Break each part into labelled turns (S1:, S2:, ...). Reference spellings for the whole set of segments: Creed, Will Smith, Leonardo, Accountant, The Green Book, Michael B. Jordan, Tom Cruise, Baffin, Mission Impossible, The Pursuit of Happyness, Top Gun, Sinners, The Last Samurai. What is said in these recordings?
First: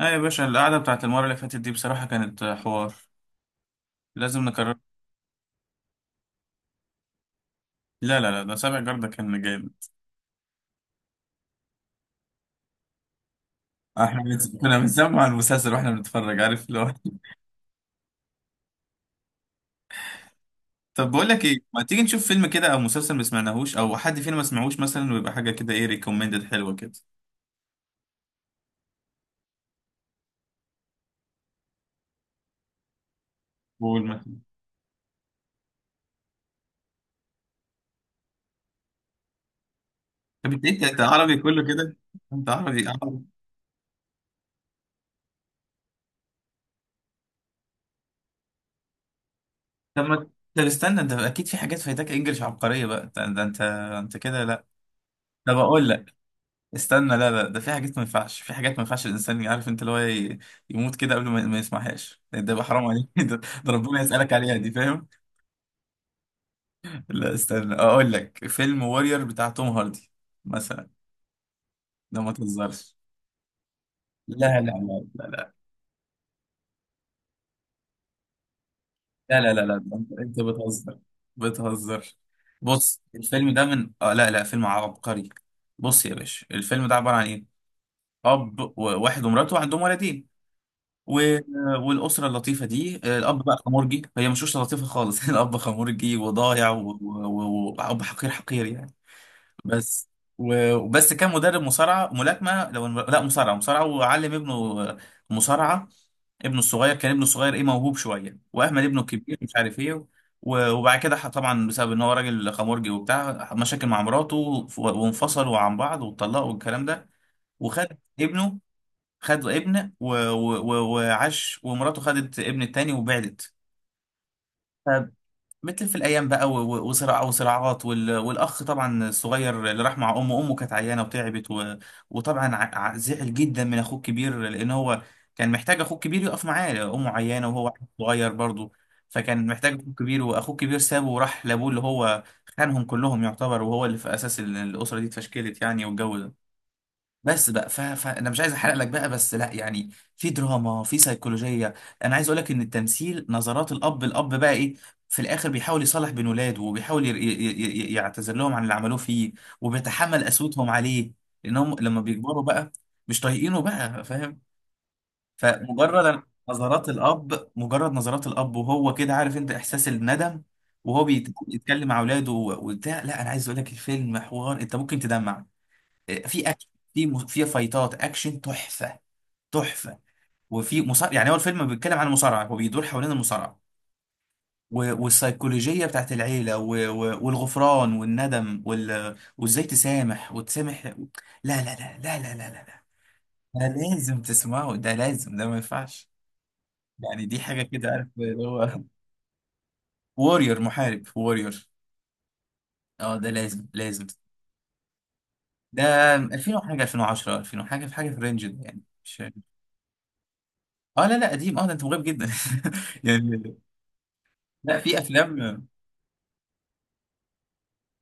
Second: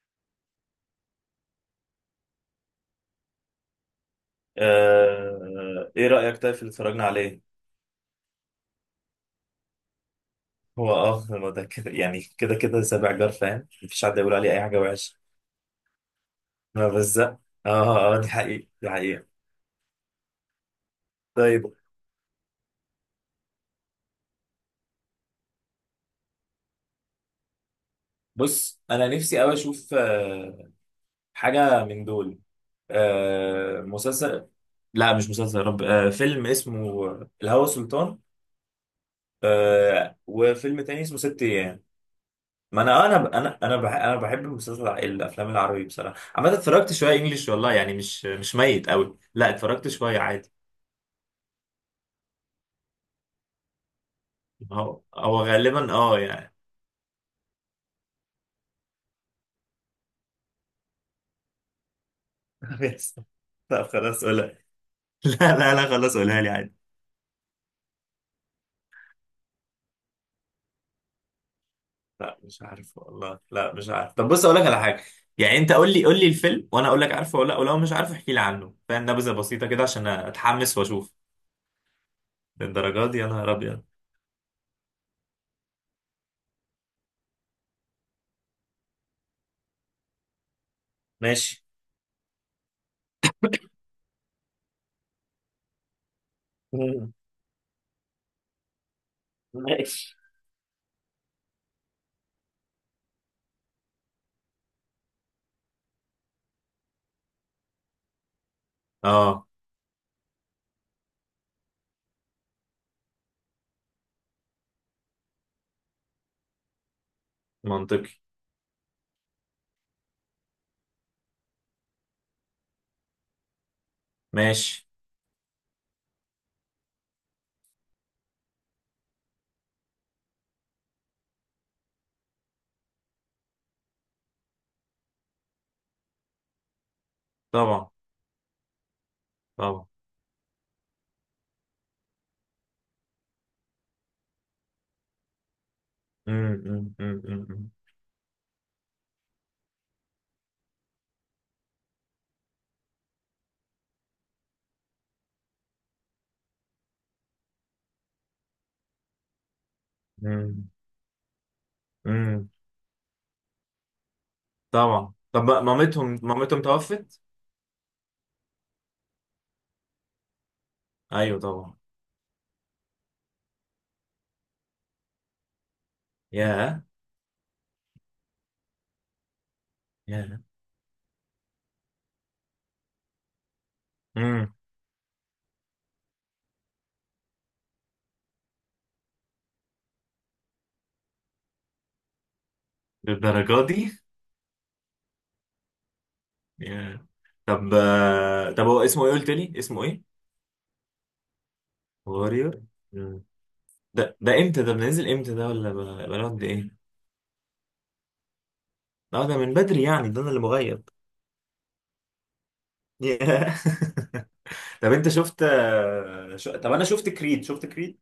S1: اه يا باشا، القعدة بتاعت المرة اللي فاتت دي بصراحة كانت حوار. لازم نكرر.
S2: ايه رأيك طيب في اللي اتفرجنا عليه؟
S1: لا ده سابع جردة كان جامد.
S2: هو ده كده يعني كده كده سابع جار، فاهم؟ مفيش حد
S1: احنا
S2: يقول عليه اي
S1: كنا
S2: حاجة وحشة.
S1: بنسمع المسلسل واحنا بنتفرج، عارف اللي
S2: ما
S1: هو.
S2: بزق اه. اه اه، دي حقيقة دي حقيقة.
S1: طب بقول لك ايه،
S2: طيب.
S1: ما تيجي نشوف فيلم كده او مسلسل ما سمعناهوش او حد فينا ما سمعوش مثلا، ويبقى حاجة كده ايه، ريكومندد حلوة كده.
S2: بص، انا نفسي قوي اشوف حاجة من دول.
S1: قول مثلا.
S2: مسلسل. لا مش مسلسل يا رب. فيلم اسمه الهوى سلطان.
S1: طب انت
S2: وفيلم
S1: انت أنت
S2: تاني اسمه
S1: عربي
S2: ست
S1: كله
S2: ايام.
S1: كده. انت
S2: ما
S1: عربي
S2: انا آه،
S1: عربي
S2: انا انا انا بح- انا بحب المسلسل الافلام العربي بصراحه، عامه اتفرجت شويه انجليش، والله يعني مش ميت قوي، لا اتفرجت
S1: طب ما
S2: شويه عادي.
S1: طب استنى، انت اكيد في حاجات فايتاك انجلش عبقرية بقى. ده انت، انت كده. لا
S2: هو
S1: طب اقول
S2: غالبا
S1: لك.
S2: يعني.
S1: استنى لا، ده في حاجات ما ينفعش، في حاجات ما ينفعش الانسان، عارف انت اللي هو يموت كده قبل ما يسمعهاش. ده يبقى حرام عليك.
S2: بيحصل.
S1: ده, ده
S2: لا
S1: ربنا
S2: خلاص
S1: يسألك
S2: قولها.
S1: عليها دي، فاهم؟
S2: لا لا لا، خلاص قولها لي عادي.
S1: لا استنى اقول لك، فيلم وورير بتاع توم هاردي مثلا. ده ما
S2: لا مش عارف
S1: تهزرش.
S2: والله، لا مش عارف. طب بص اقول
S1: لا
S2: لك
S1: لا
S2: على حاجه.
S1: لا لا لا
S2: يعني انت قول لي قول لي الفيلم وانا اقول لك عارفه ولا لا، ولو مش عارف احكي لي عنه، فاهم؟ نبذه
S1: لا لا لا,
S2: بسيطه
S1: لا.
S2: كده
S1: ده
S2: عشان
S1: انت
S2: اتحمس
S1: بتهزر،
S2: واشوف.
S1: بتهزر. بص
S2: للدرجه دي؟ يا نهار
S1: الفيلم ده
S2: ابيض.
S1: من اه لا فيلم عبقري. بص يا باشا، الفيلم ده عبارة عن ايه، اب وواحد ومراته عندهم ولدين و-
S2: ماشي.
S1: والاسره اللطيفه دي، الاب بقى خمرجي، هي مش اسره لطيفه خالص. الاب خمرجي وضايع، واب
S2: مم.
S1: واب حقير، حقير يعني. بس
S2: ماشي.
S1: وبس كان مدرب مصارعه، ملاكمه لو لا مصارعه، وعلم ابنه مصارعه. ابنه الصغير كان، ابنه الصغير ايه، موهوب شويه، واهمل ابنه الكبير
S2: اه.
S1: مش عارف ايه. وبعد كده طبعا بسبب ان هو راجل خمرجي وبتاع، مشاكل مع مراته، وانفصلوا عن بعض واتطلقوا والكلام ده. وخد
S2: منطقي.
S1: ابنه، خد ابن وعاش، ومراته خدت ابن التاني وبعدت.
S2: ماشي.
S1: فبتلف الأيام بقى وصراع وصراعات والأخ طبعا الصغير اللي راح مع أمه، أمه كانت عيانة وتعبت و... وطبعا زعل جدا من أخوه الكبير، لأن هو كان محتاج أخوه الكبير يقف معاه، أمه عيانة وهو
S2: طبعا
S1: صغير برضه. فكان محتاج أخوه
S2: طبعا.
S1: الكبير، وأخوه الكبير سابه وراح لأبوه، اللي هو خانهم كلهم يعتبر، وهو اللي في أساس الأسرة دي اتفشكلت يعني، والجو ده.
S2: مم، مم، مم،
S1: بس بقى
S2: مم،
S1: ف... فانا مش عايز احرق لك بقى بس، لا يعني في دراما، في سيكولوجيه. انا عايز اقول لك ان التمثيل، نظرات الاب، الاب بقى ايه، في الاخر بيحاول يصالح بين ولاده، وبيحاول يعتذر لهم عن اللي عملوه فيه، وبيتحمل
S2: مم،
S1: قسوتهم عليه، لانهم لما بيكبروا
S2: مم.
S1: بقى مش طايقينه بقى، فاهم؟
S2: طبعا. طب بقى مامتهم
S1: فمجرد
S2: مامتهم
S1: نظرات
S2: توفت؟
S1: الاب، مجرد نظرات الاب وهو كده، عارف انت احساس الندم، وهو
S2: ايوه طبعا.
S1: بيتكلم مع اولاده وبتاع. لا انا عايز اقول لك، الفيلم حوار، انت ممكن تدمع. في اكشن،
S2: ياه.
S1: في في فايتات اكشن تحفه، تحفه.
S2: ياه.
S1: وفي مصارع يعني، هو الفيلم بيتكلم عن المصارعه، هو بيدور حوالين المصارعه
S2: امم.
S1: والسيكولوجيه بتاعت العيله والغفران والندم وازاي تسامح وتسامح. لا
S2: للدرجة
S1: ده
S2: دي؟
S1: لازم تسمعه، ده لازم، ده ما ينفعش.
S2: ياه.
S1: يعني دي حاجه
S2: طب
S1: كده، عارف اللي
S2: آه، طب
S1: هو،
S2: هو اسمه ايه قلت لي؟ اسمه ايه؟
S1: وورير، محارب، وورير.
S2: واريور.
S1: اه
S2: مم.
S1: ده لازم.
S2: ده امتى ده بننزل امتى، ده ولا
S1: ده
S2: بنقعد
S1: 2000
S2: ايه؟
S1: وحاجه، 2010، 2000 وحاجه، في حاجه في الرينج ده يعني، مش
S2: لا ده من بدري يعني، ده انا اللي مغيب.
S1: اه لا قديم. اه ده انت مغيب جدا.
S2: ياه.
S1: يعني، لا
S2: طب
S1: في
S2: انت شفت
S1: افلام.
S2: آه، شو... طب انا شفت كريد، شفت كريد؟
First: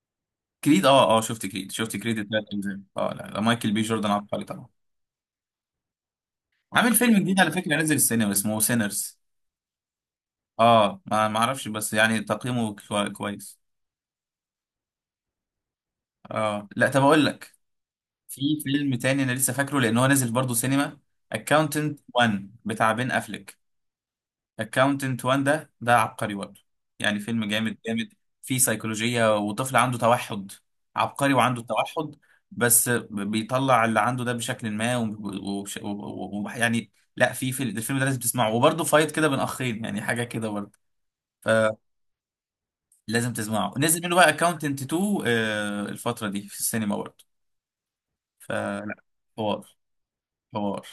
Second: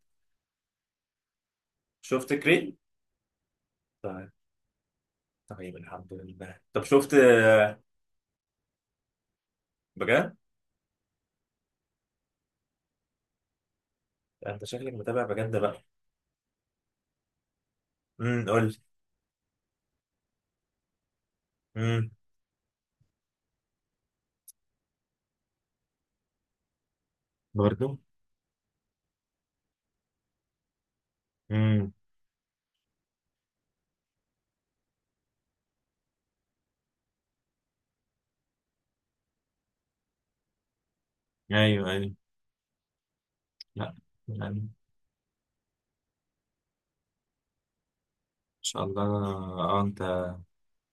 S1: كريد اه شفت كريد، شفت كريد
S2: شفت
S1: الثلاث
S2: كريد؟
S1: اجزاء، اه لا مايكل بي جوردن
S2: طيب.
S1: عبقري طبعا.
S2: طيب الحمد لله. طب
S1: عامل
S2: شفت
S1: فيلم جديد على فكره، نزل السينما، اسمه سينرز.
S2: بجد؟
S1: اه ما اعرفش بس يعني تقييمه كويس.
S2: انت شكلك متابع بجد بقى.
S1: اه لا طب اقول لك، في
S2: قول لي.
S1: فيلم تاني انا لسه فاكره، لان هو نازل برضه سينما، اكاونتنت
S2: امم.
S1: 1 بتاع بين افليك. اكاونتنت وان ده عبقري برضه يعني، فيلم جامد
S2: برضو.
S1: جامد. فيه سيكولوجية، وطفل عنده توحد، عبقري وعنده
S2: امم.
S1: توحد، بس بيطلع اللي عنده ده بشكل ما. ويعني لا في الفيلم ده لازم تسمعه، وبرضه فايت كده بين اخين، يعني حاجة كده برضه، فلازم
S2: ايوه ايوه.
S1: تسمعه.
S2: لا
S1: نزل منه بقى
S2: يعني ان
S1: اكاونتنت 2، الفترة دي في السينما برضه،
S2: شاء
S1: فلا،
S2: الله.
S1: حوار،
S2: اه انت.
S1: حوار.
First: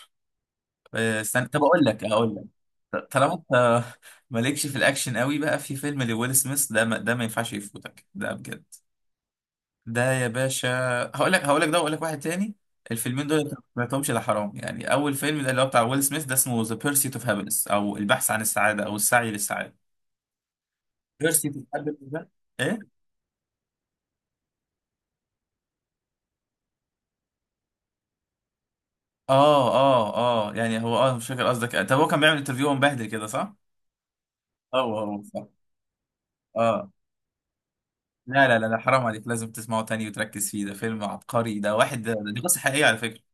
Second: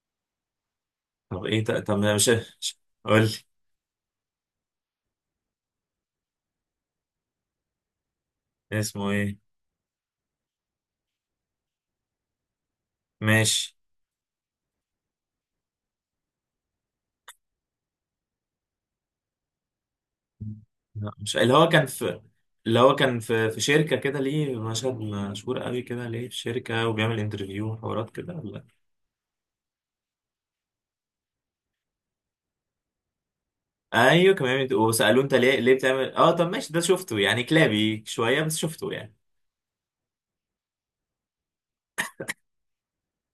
S2: طب
S1: استنى طب
S2: ايه
S1: اقول
S2: طب
S1: لك
S2: لا،
S1: اقول لك
S2: مش- قول
S1: طالما
S2: لي
S1: انت مالكش في الاكشن قوي بقى، في فيلم لويل سميث ده، ما ده ما ينفعش يفوتك، ده بجد.
S2: اسمه ايه.
S1: ده يا باشا، هقول لك ده، واقول لك واحد تاني. الفيلمين دول انت ما
S2: ماشي.
S1: سمعتهمش، لا حرام يعني. اول فيلم ده اللي هو بتاع ويل سميث ده، اسمه ذا بيرسيت اوف هابينس، او البحث عن السعاده، او السعي للسعاده.
S2: لا مش اللي
S1: بيرسيت اوف
S2: هو كان
S1: هابينس
S2: في،
S1: ده.
S2: اللي
S1: ايه
S2: هو كان في شركة كده، ليه مشهد مشهور قوي كده، ليه في شركة وبيعمل انترفيو وحوارات كده ولا؟
S1: اه اه اه يعني هو اه مش فاكر قصدك، طب هو كان بيعمل انترفيو، ومبهدل كده صح؟
S2: ايوه كان بيعمل
S1: هو
S2: وسألوه انت
S1: صح.
S2: ليه بتعمل. اه طب ماشي، ده
S1: اه
S2: شفته يعني كلابي شوية،
S1: لا
S2: بس
S1: لا لا ده
S2: شفته
S1: حرام
S2: يعني.
S1: عليك، لازم تسمعه تاني وتركز فيه، ده فيلم عبقري ده، واحد ده، دي قصة حقيقية على فكرة.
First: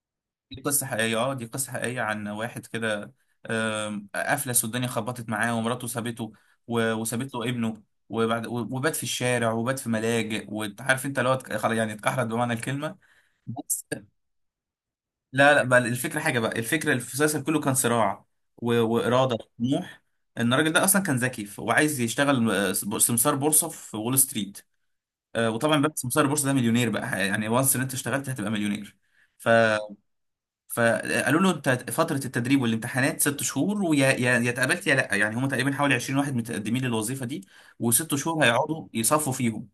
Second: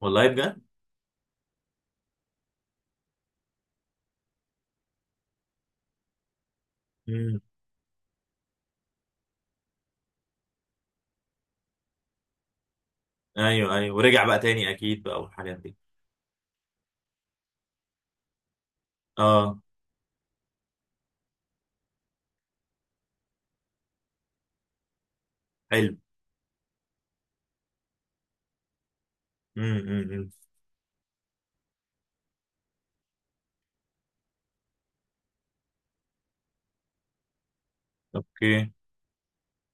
S2: والله.
S1: دي قصة حقيقية، اه دي قصة حقيقية عن واحد كده. أفلس والدنيا خبطت معاه، ومراته سابته وسابت
S2: بجد.
S1: له ابنه. وبعد وبات في الشارع، وبات في ملاجئ، وعارف انت اللي هو خلاص يعني، اتكحرت بمعنى الكلمة.
S2: ايوه
S1: بس
S2: ايوه، ورجع بقى تاني اكيد بقى
S1: لا
S2: والحاجات
S1: لا
S2: دي.
S1: بقى الفكرة، حاجة بقى الفكرة، المسلسل كله كان صراع وإرادة
S2: اه
S1: وطموح، ان الراجل ده اصلا كان ذكي، وعايز يشتغل سمسار بورصة في وول ستريت. آه، وطبعا
S2: حلو.
S1: بس مسار البورصه ده مليونير بقى يعني، وانس ان انت اشتغلت هتبقى مليونير. ف
S2: امم. إمم.
S1: فقالوا له، انت فتره التدريب والامتحانات ست شهور، ويا يا يا اتقبلت يا لا، يعني هم تقريبا حوالي 20 واحد متقدمين للوظيفه دي، وست شهور
S2: اوكي.
S1: هيقعدوا يصفوا فيهم.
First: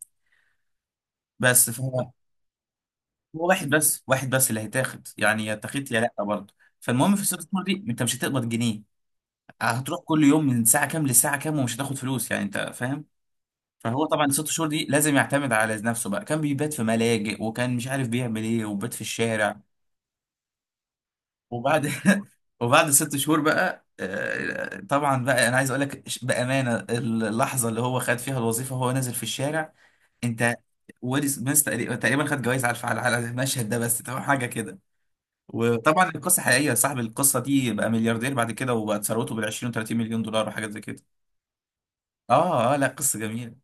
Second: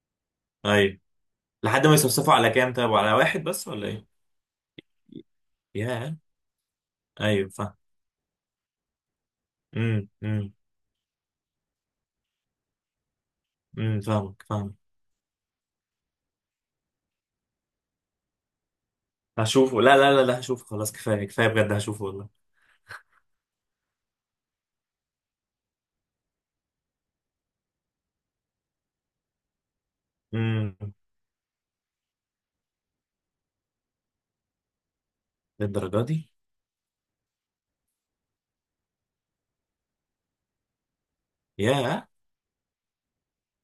S2: ايوه.
S1: بس
S2: لحد ما
S1: فهو،
S2: يصفصفوا، على كام طيب، على واحد
S1: هو واحد
S2: بس ولا
S1: بس
S2: ايه؟
S1: واحد بس اللي هيتاخد يعني، يا اتاخدت يا لا
S2: يا
S1: برضه. فالمهم في الست
S2: ايوه
S1: شهور دي
S2: فاهم.
S1: انت مش هتقبض جنيه، هتروح كل يوم
S2: امم.
S1: من ساعه كام لساعه كام، ومش هتاخد فلوس، يعني انت فاهم. فهو طبعا
S2: فاهمك
S1: ست شهور دي
S2: فاهمك.
S1: لازم يعتمد على نفسه بقى، كان بيبات في ملاجئ، وكان مش عارف بيعمل ايه، وبات في الشارع.
S2: هشوفه. لا لا لا لا، هشوفه خلاص، كفايه كفايه بجد،
S1: وبعد
S2: هشوفه والله.
S1: وبعد ست شهور بقى، آه، طبعا بقى انا عايز اقول لك بامانه، اللحظه اللي هو خد فيها الوظيفه وهو نازل في الشارع، انت،
S2: امم.
S1: ويل سميث تقريبا تقريباً خد جوائز على الفعل، على على المشهد ده بس، تمام حاجه كده.
S2: للدرجه
S1: وطبعا
S2: دي؟
S1: القصه حقيقيه، صاحب القصه دي بقى ملياردير بعد كده، وبقت ثروته بال 20 و 30 مليون دولار وحاجات زي كده.
S2: يا
S1: اه لا قصه جميله.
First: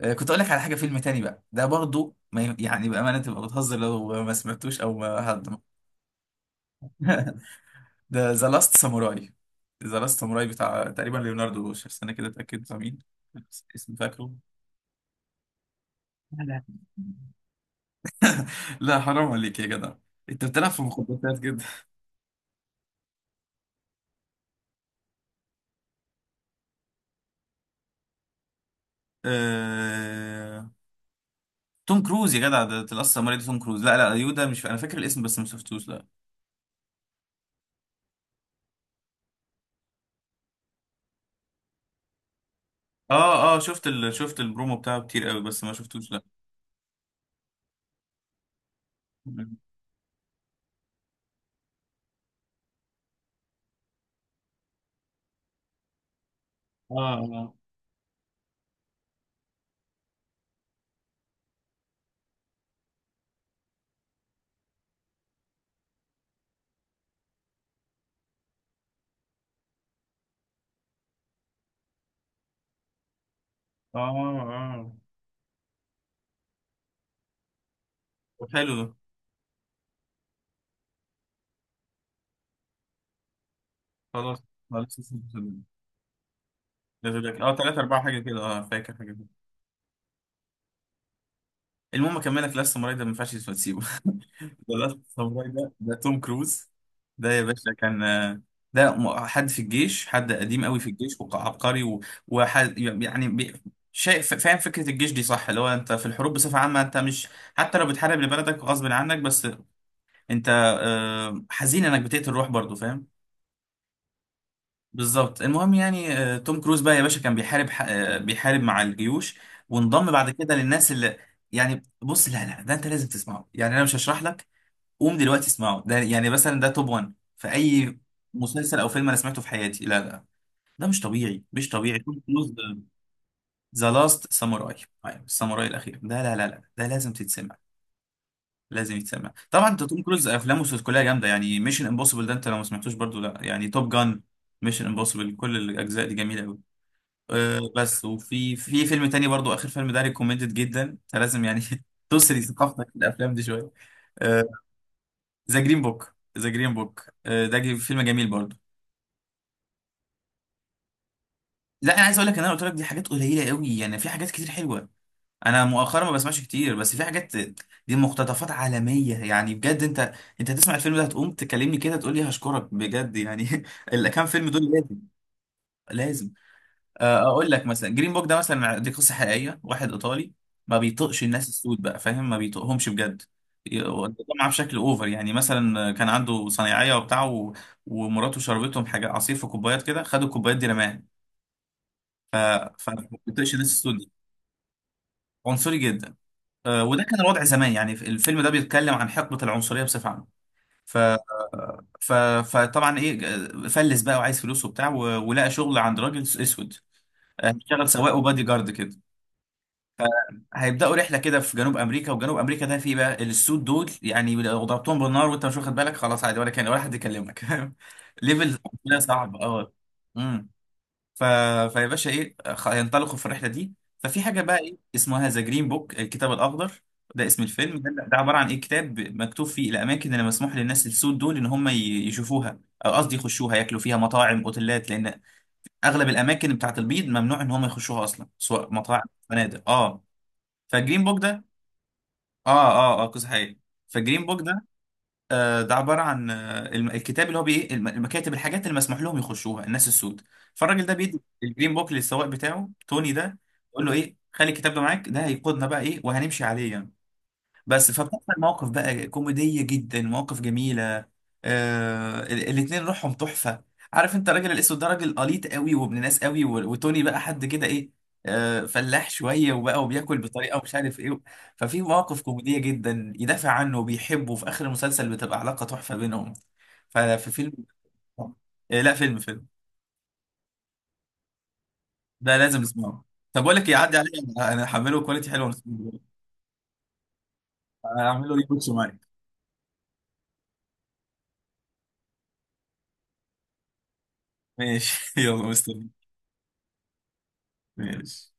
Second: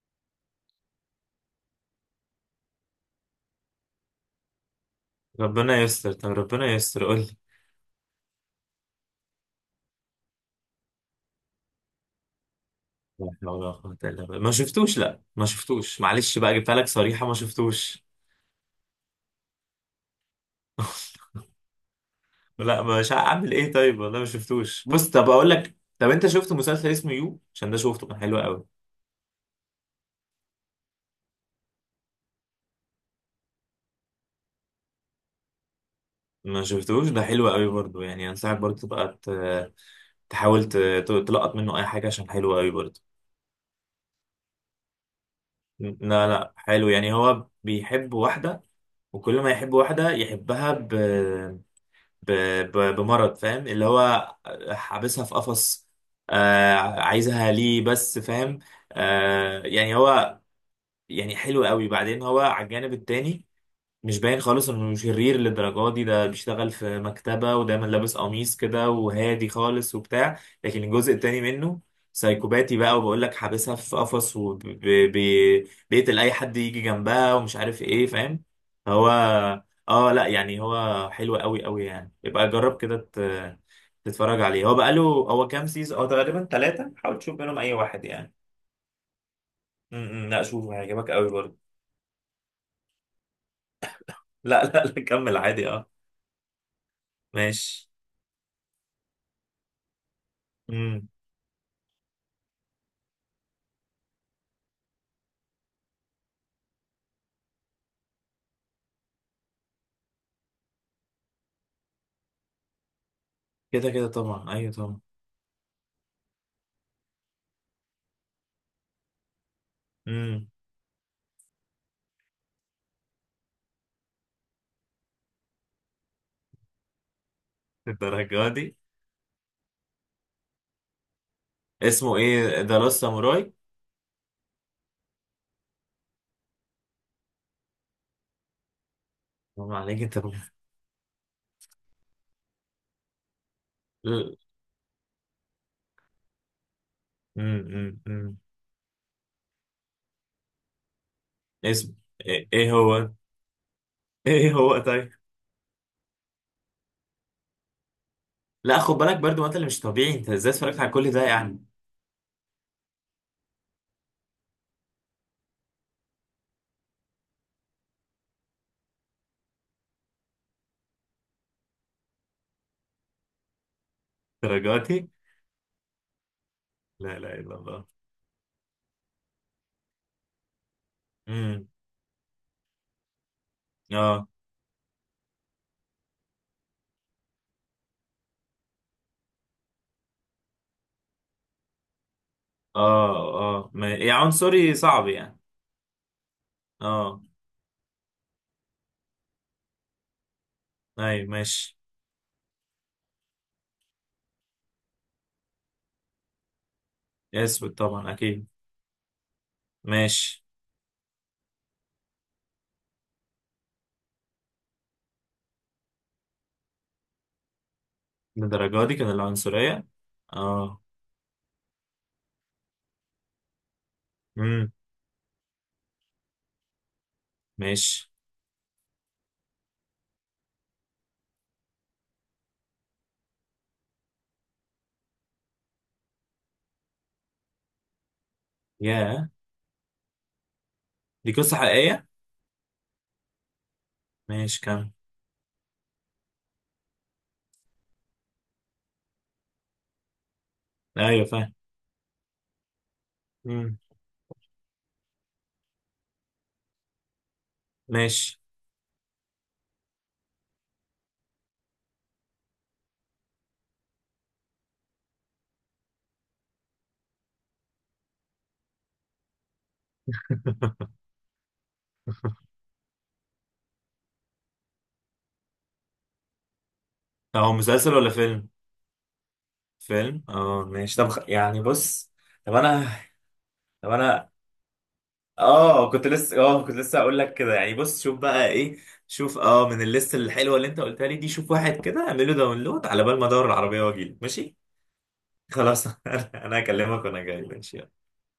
S1: آه، كنت اقول لك على حاجه، فيلم تاني بقى ده برضو ما يعني بامانه تبقى بتهزر لو ما سمعتوش او ما حد.
S2: ربنا يستر. طب ربنا يستر، قول لي.
S1: ده ذا لاست ساموراي. ذا لاست ساموراي بتاع تقريبا ليوناردو، شوف استنى كده اتاكد بتاع مين.
S2: لا حول
S1: بس
S2: ولا
S1: اسم
S2: قوة إلا
S1: فاكره.
S2: بالله، ما شفتوش. لا ما شفتوش، معلش
S1: لا
S2: بقى،
S1: لا
S2: جبتها لك صريحة، ما شفتوش.
S1: لا حرام عليك يا جدع، انت بتلعب في مخططات كده.
S2: لا مش هعمل ايه، طيب والله ما شفتوش. مم. بص طب اقول لك. طب انت شفت مسلسل اسمه يو؟ عشان ده شفته، كان حلو قوي.
S1: آه... توم كروز يا جدع، ده لاست ساموراي ده، توم كروز، لا لا، يودا مش، انا فاكر الاسم بس ما شفتوش لا.
S2: ما شفتوش. ده حلو قوي برضو، يعني انصحك برضو تبقى تحاول تلقط منه اي حاجه عشان حلو قوي برضو.
S1: اه شفت ال... شفت البرومو بتاعه كتير قوي بس ما شفتوش لا.
S2: لا لا، حلو. يعني هو بيحب واحده، وكل ما
S1: اه
S2: يحب واحده يحبها ب... بمرض، فاهم؟ اللي هو حابسها في قفص. آه
S1: اه
S2: عايزها ليه بس، فاهم؟ يعني هو، يعني حلو قوي، بعدين هو على الجانب التاني. مش باين خالص انه شرير للدرجه دي. ده بيشتغل في مكتبة ودايما لابس قميص كده وهادي خالص وبتاع، لكن الجزء التاني منه سايكوباتي بقى، وبقول لك حابسها في
S1: اه
S2: قفص
S1: اه
S2: وبيقتل اي حد يجي جنبها ومش عارف ايه، فاهم؟
S1: طب حلو ده.
S2: هو اه لا، يعني هو حلو قوي قوي، يعني يبقى جرب كده
S1: خلاص
S2: تتفرج عليه. هو
S1: خلاص
S2: بقاله، هو كام سيزون؟ هو تقريبا ثلاثة، حاول
S1: في بالك.
S2: تشوف
S1: اه
S2: منهم اي
S1: ثلاثة أربعة
S2: واحد
S1: حاجة
S2: يعني.
S1: كده، اه فاكر حاجة كده.
S2: م- م، لا شوفه هيعجبك قوي برضه.
S1: المهم أكملك، لاست ساموراي ده ما ينفعش تسيبه.
S2: لا
S1: ده
S2: لا
S1: لاست
S2: لا، كمل
S1: ساموراي
S2: عادي.
S1: ده
S2: اه.
S1: ده توم كروز. ده يا باشا
S2: ماشي.
S1: كان ده حد في الجيش، حد قديم قوي في الجيش وعبقري وحد يعني شايف؟ فاهم فكرة الجيش دي صح، اللي هو أنت في الحروب بصفة عامة، أنت مش، حتى لو بتحارب لبلدك غصب عنك، بس أنت حزين إنك بتقتل روح برضه، فاهم؟
S2: كده كده طبعا، ايوه طبعا.
S1: بالظبط، المهم يعني، آه، توم كروز بقى يا باشا كان بيحارب ح- آه، بيحارب مع الجيوش، وانضم بعد
S2: امم.
S1: كده للناس اللي، يعني بص لا ده انت لازم تسمعه، يعني انا مش هشرح لك، قوم دلوقتي اسمعه. ده يعني مثلا ده توب 1 في اي
S2: الدرجة دي؟
S1: مسلسل او فيلم انا سمعته في حياتي، لا ده مش طبيعي، مش طبيعي،
S2: اسمه
S1: توم كروز.
S2: ايه؟ ذا لاست ساموراي.
S1: ذا لاست ساموراي، الساموراي الاخير ده، لا ده لازم تتسمع، لازم يتسمع. طبعا
S2: طبعا
S1: انت توم
S2: عليك انت.
S1: كروز افلامه كلها جامده، يعني ميشن امبوسيبل ده انت لو ما سمعتوش برضو، لا يعني، توب جان،
S2: امم.
S1: ميشن امبوسيبل كل الاجزاء دي جميله قوي. آه،
S2: امم.
S1: بس
S2: أمم.
S1: وفي فيلم تاني برضو، اخر فيلم ده ريكومندد جدا، انت لازم يعني،
S2: اسم.
S1: تسري
S2: ايه؟ إيه
S1: ثقافتك في
S2: هو؟
S1: الافلام دي شويه.
S2: ايه هو، طيب.
S1: ذا جرين بوك، ذا جرين بوك ده فيلم جميل برضو.
S2: لا خد بالك برضو، ما انت اللي مش طبيعي، انت ازاي اتفرجت على كل ده يعني؟
S1: لا انا عايز اقول لك، ان انا قلت لك دي حاجات قليله قوي يعني، في حاجات كتير حلوه. انا مؤخرا ما بسمعش كتير، بس في حاجات، دي مقتطفات عالميه يعني، بجد انت، انت هتسمع الفيلم ده هتقوم تكلمني كده، تقول لي هشكرك بجد يعني. الكام فيلم دول
S2: الدرجة
S1: لازم،
S2: دي؟
S1: لازم. آه،
S2: لا لا،
S1: اقول
S2: الا
S1: لك
S2: الله.
S1: مثلا جرين بوك ده مثلا، دي قصه حقيقيه، واحد ايطالي ما بيطقش الناس
S2: امم.
S1: السود بقى، فاهم؟ ما بيطقهمش بجد.
S2: اه
S1: وطبعا بشكل اوفر يعني، مثلا كان عنده صنايعيه وبتاع و... ومراته شربتهم حاجه، عصير في كوبايات كده، خدوا الكوبايات دي رماها. فما
S2: اه
S1: بيطقش الناس
S2: اه. ما...
S1: السود دي،
S2: يا عنصري، صعب يعني.
S1: عنصري جدا. آه، وده كان
S2: اه.
S1: الوضع زمان يعني، الفيلم ده بيتكلم عن حقبه العنصريه بصفه عامه. ف...
S2: ايوه ماشي.
S1: ف... فطبعا ايه، آه، فلس بقى وعايز فلوس وبتاع و... ولقى شغل عند راجل اسود. آه،
S2: اسود
S1: اشتغل
S2: طبعا
S1: سواق وبادي
S2: اكيد.
S1: جارد كده.
S2: ماشي.
S1: هيبداوا رحله كده في جنوب امريكا، وجنوب امريكا ده فيه بقى السود دول، يعني لو ضربتهم بالنار وانت مش واخد بالك خلاص، عادي ولا كان ولا حد يكلمك. ليفل،
S2: الدرجة دي
S1: ده
S2: كان
S1: صعب اه.
S2: العنصرية؟
S1: امم
S2: اه.
S1: ف... فيا باشا ايه، هينطلقوا في الرحله دي. ففي حاجه بقى
S2: امم.
S1: ايه، اسمها ذا جرين بوك، الكتاب الاخضر، ده اسم الفيلم ده,
S2: ماشي.
S1: ده عباره عن ايه، كتاب مكتوب فيه الاماكن اللي مسموح للناس السود دول ان هم يشوفوها، او قصدي يخشوها، ياكلوا فيها، مطاعم، اوتيلات، لان اغلب الاماكن بتاعت البيض ممنوع ان هم يخشوها اصلا، سواء مطاعم
S2: ياه.
S1: فنادق اه. فالجرين بوك
S2: دي
S1: ده
S2: قصة حقيقية.
S1: اه قصة حقيقية. فالجرين بوك
S2: ماشي
S1: ده،
S2: كمل.
S1: آه ده عبارة عن آه الكتاب اللي هو بي ايه، المكاتب، الحاجات اللي مسموح لهم يخشوها الناس السود. فالراجل ده بيدي
S2: ايوه فاهم.
S1: الجرين بوك للسواق بتاعه، توني ده،
S2: مم.
S1: يقول له ايه خلي الكتاب ده معاك، ده هيقودنا بقى ايه، وهنمشي عليه يعني. بس فبتحصل
S2: ماشي
S1: مواقف بقى كوميدية جدا، مواقف جميلة. آه الاتنين روحهم تحفة، عارف انت، الراجل الاسود ده راجل قليط قوي وابن ناس قوي، وتوني بقى حد كده ايه، آه فلاح شوية وبقى وبياكل بطريقة مش عارف ايه. ففي مواقف كوميدية جدا، يدافع عنه وبيحبه، وفي اخر المسلسل بتبقى علاقة تحفة بينهم. ففي
S2: طب
S1: فيلم
S2: هو مسلسل ولا فيلم؟
S1: آه لا فيلم.
S2: فيلم، اه ماشي. طب يعني بص.
S1: ده
S2: طب
S1: لازم
S2: انا.
S1: نسمعه. طب بقول لك إيه،
S2: طب
S1: عدي عليا،
S2: انا.
S1: انا هحمله كواليتي حلوه ونسمعه.
S2: كنت لسه هقول لك كده يعني، بص شوف
S1: هعمله
S2: بقى
S1: ريبوتش
S2: ايه.
S1: معاك.
S2: شوف، من الليست الحلوه اللي انت قلتها لي دي، شوف واحد كده اعمل له داونلود على بال ما ادور العربيه واجي، ماشي.
S1: ماشي. يلا
S2: خلاص.
S1: مستني.
S2: انا هكلمك وانا جاي، ماشي.
S1: ماشي.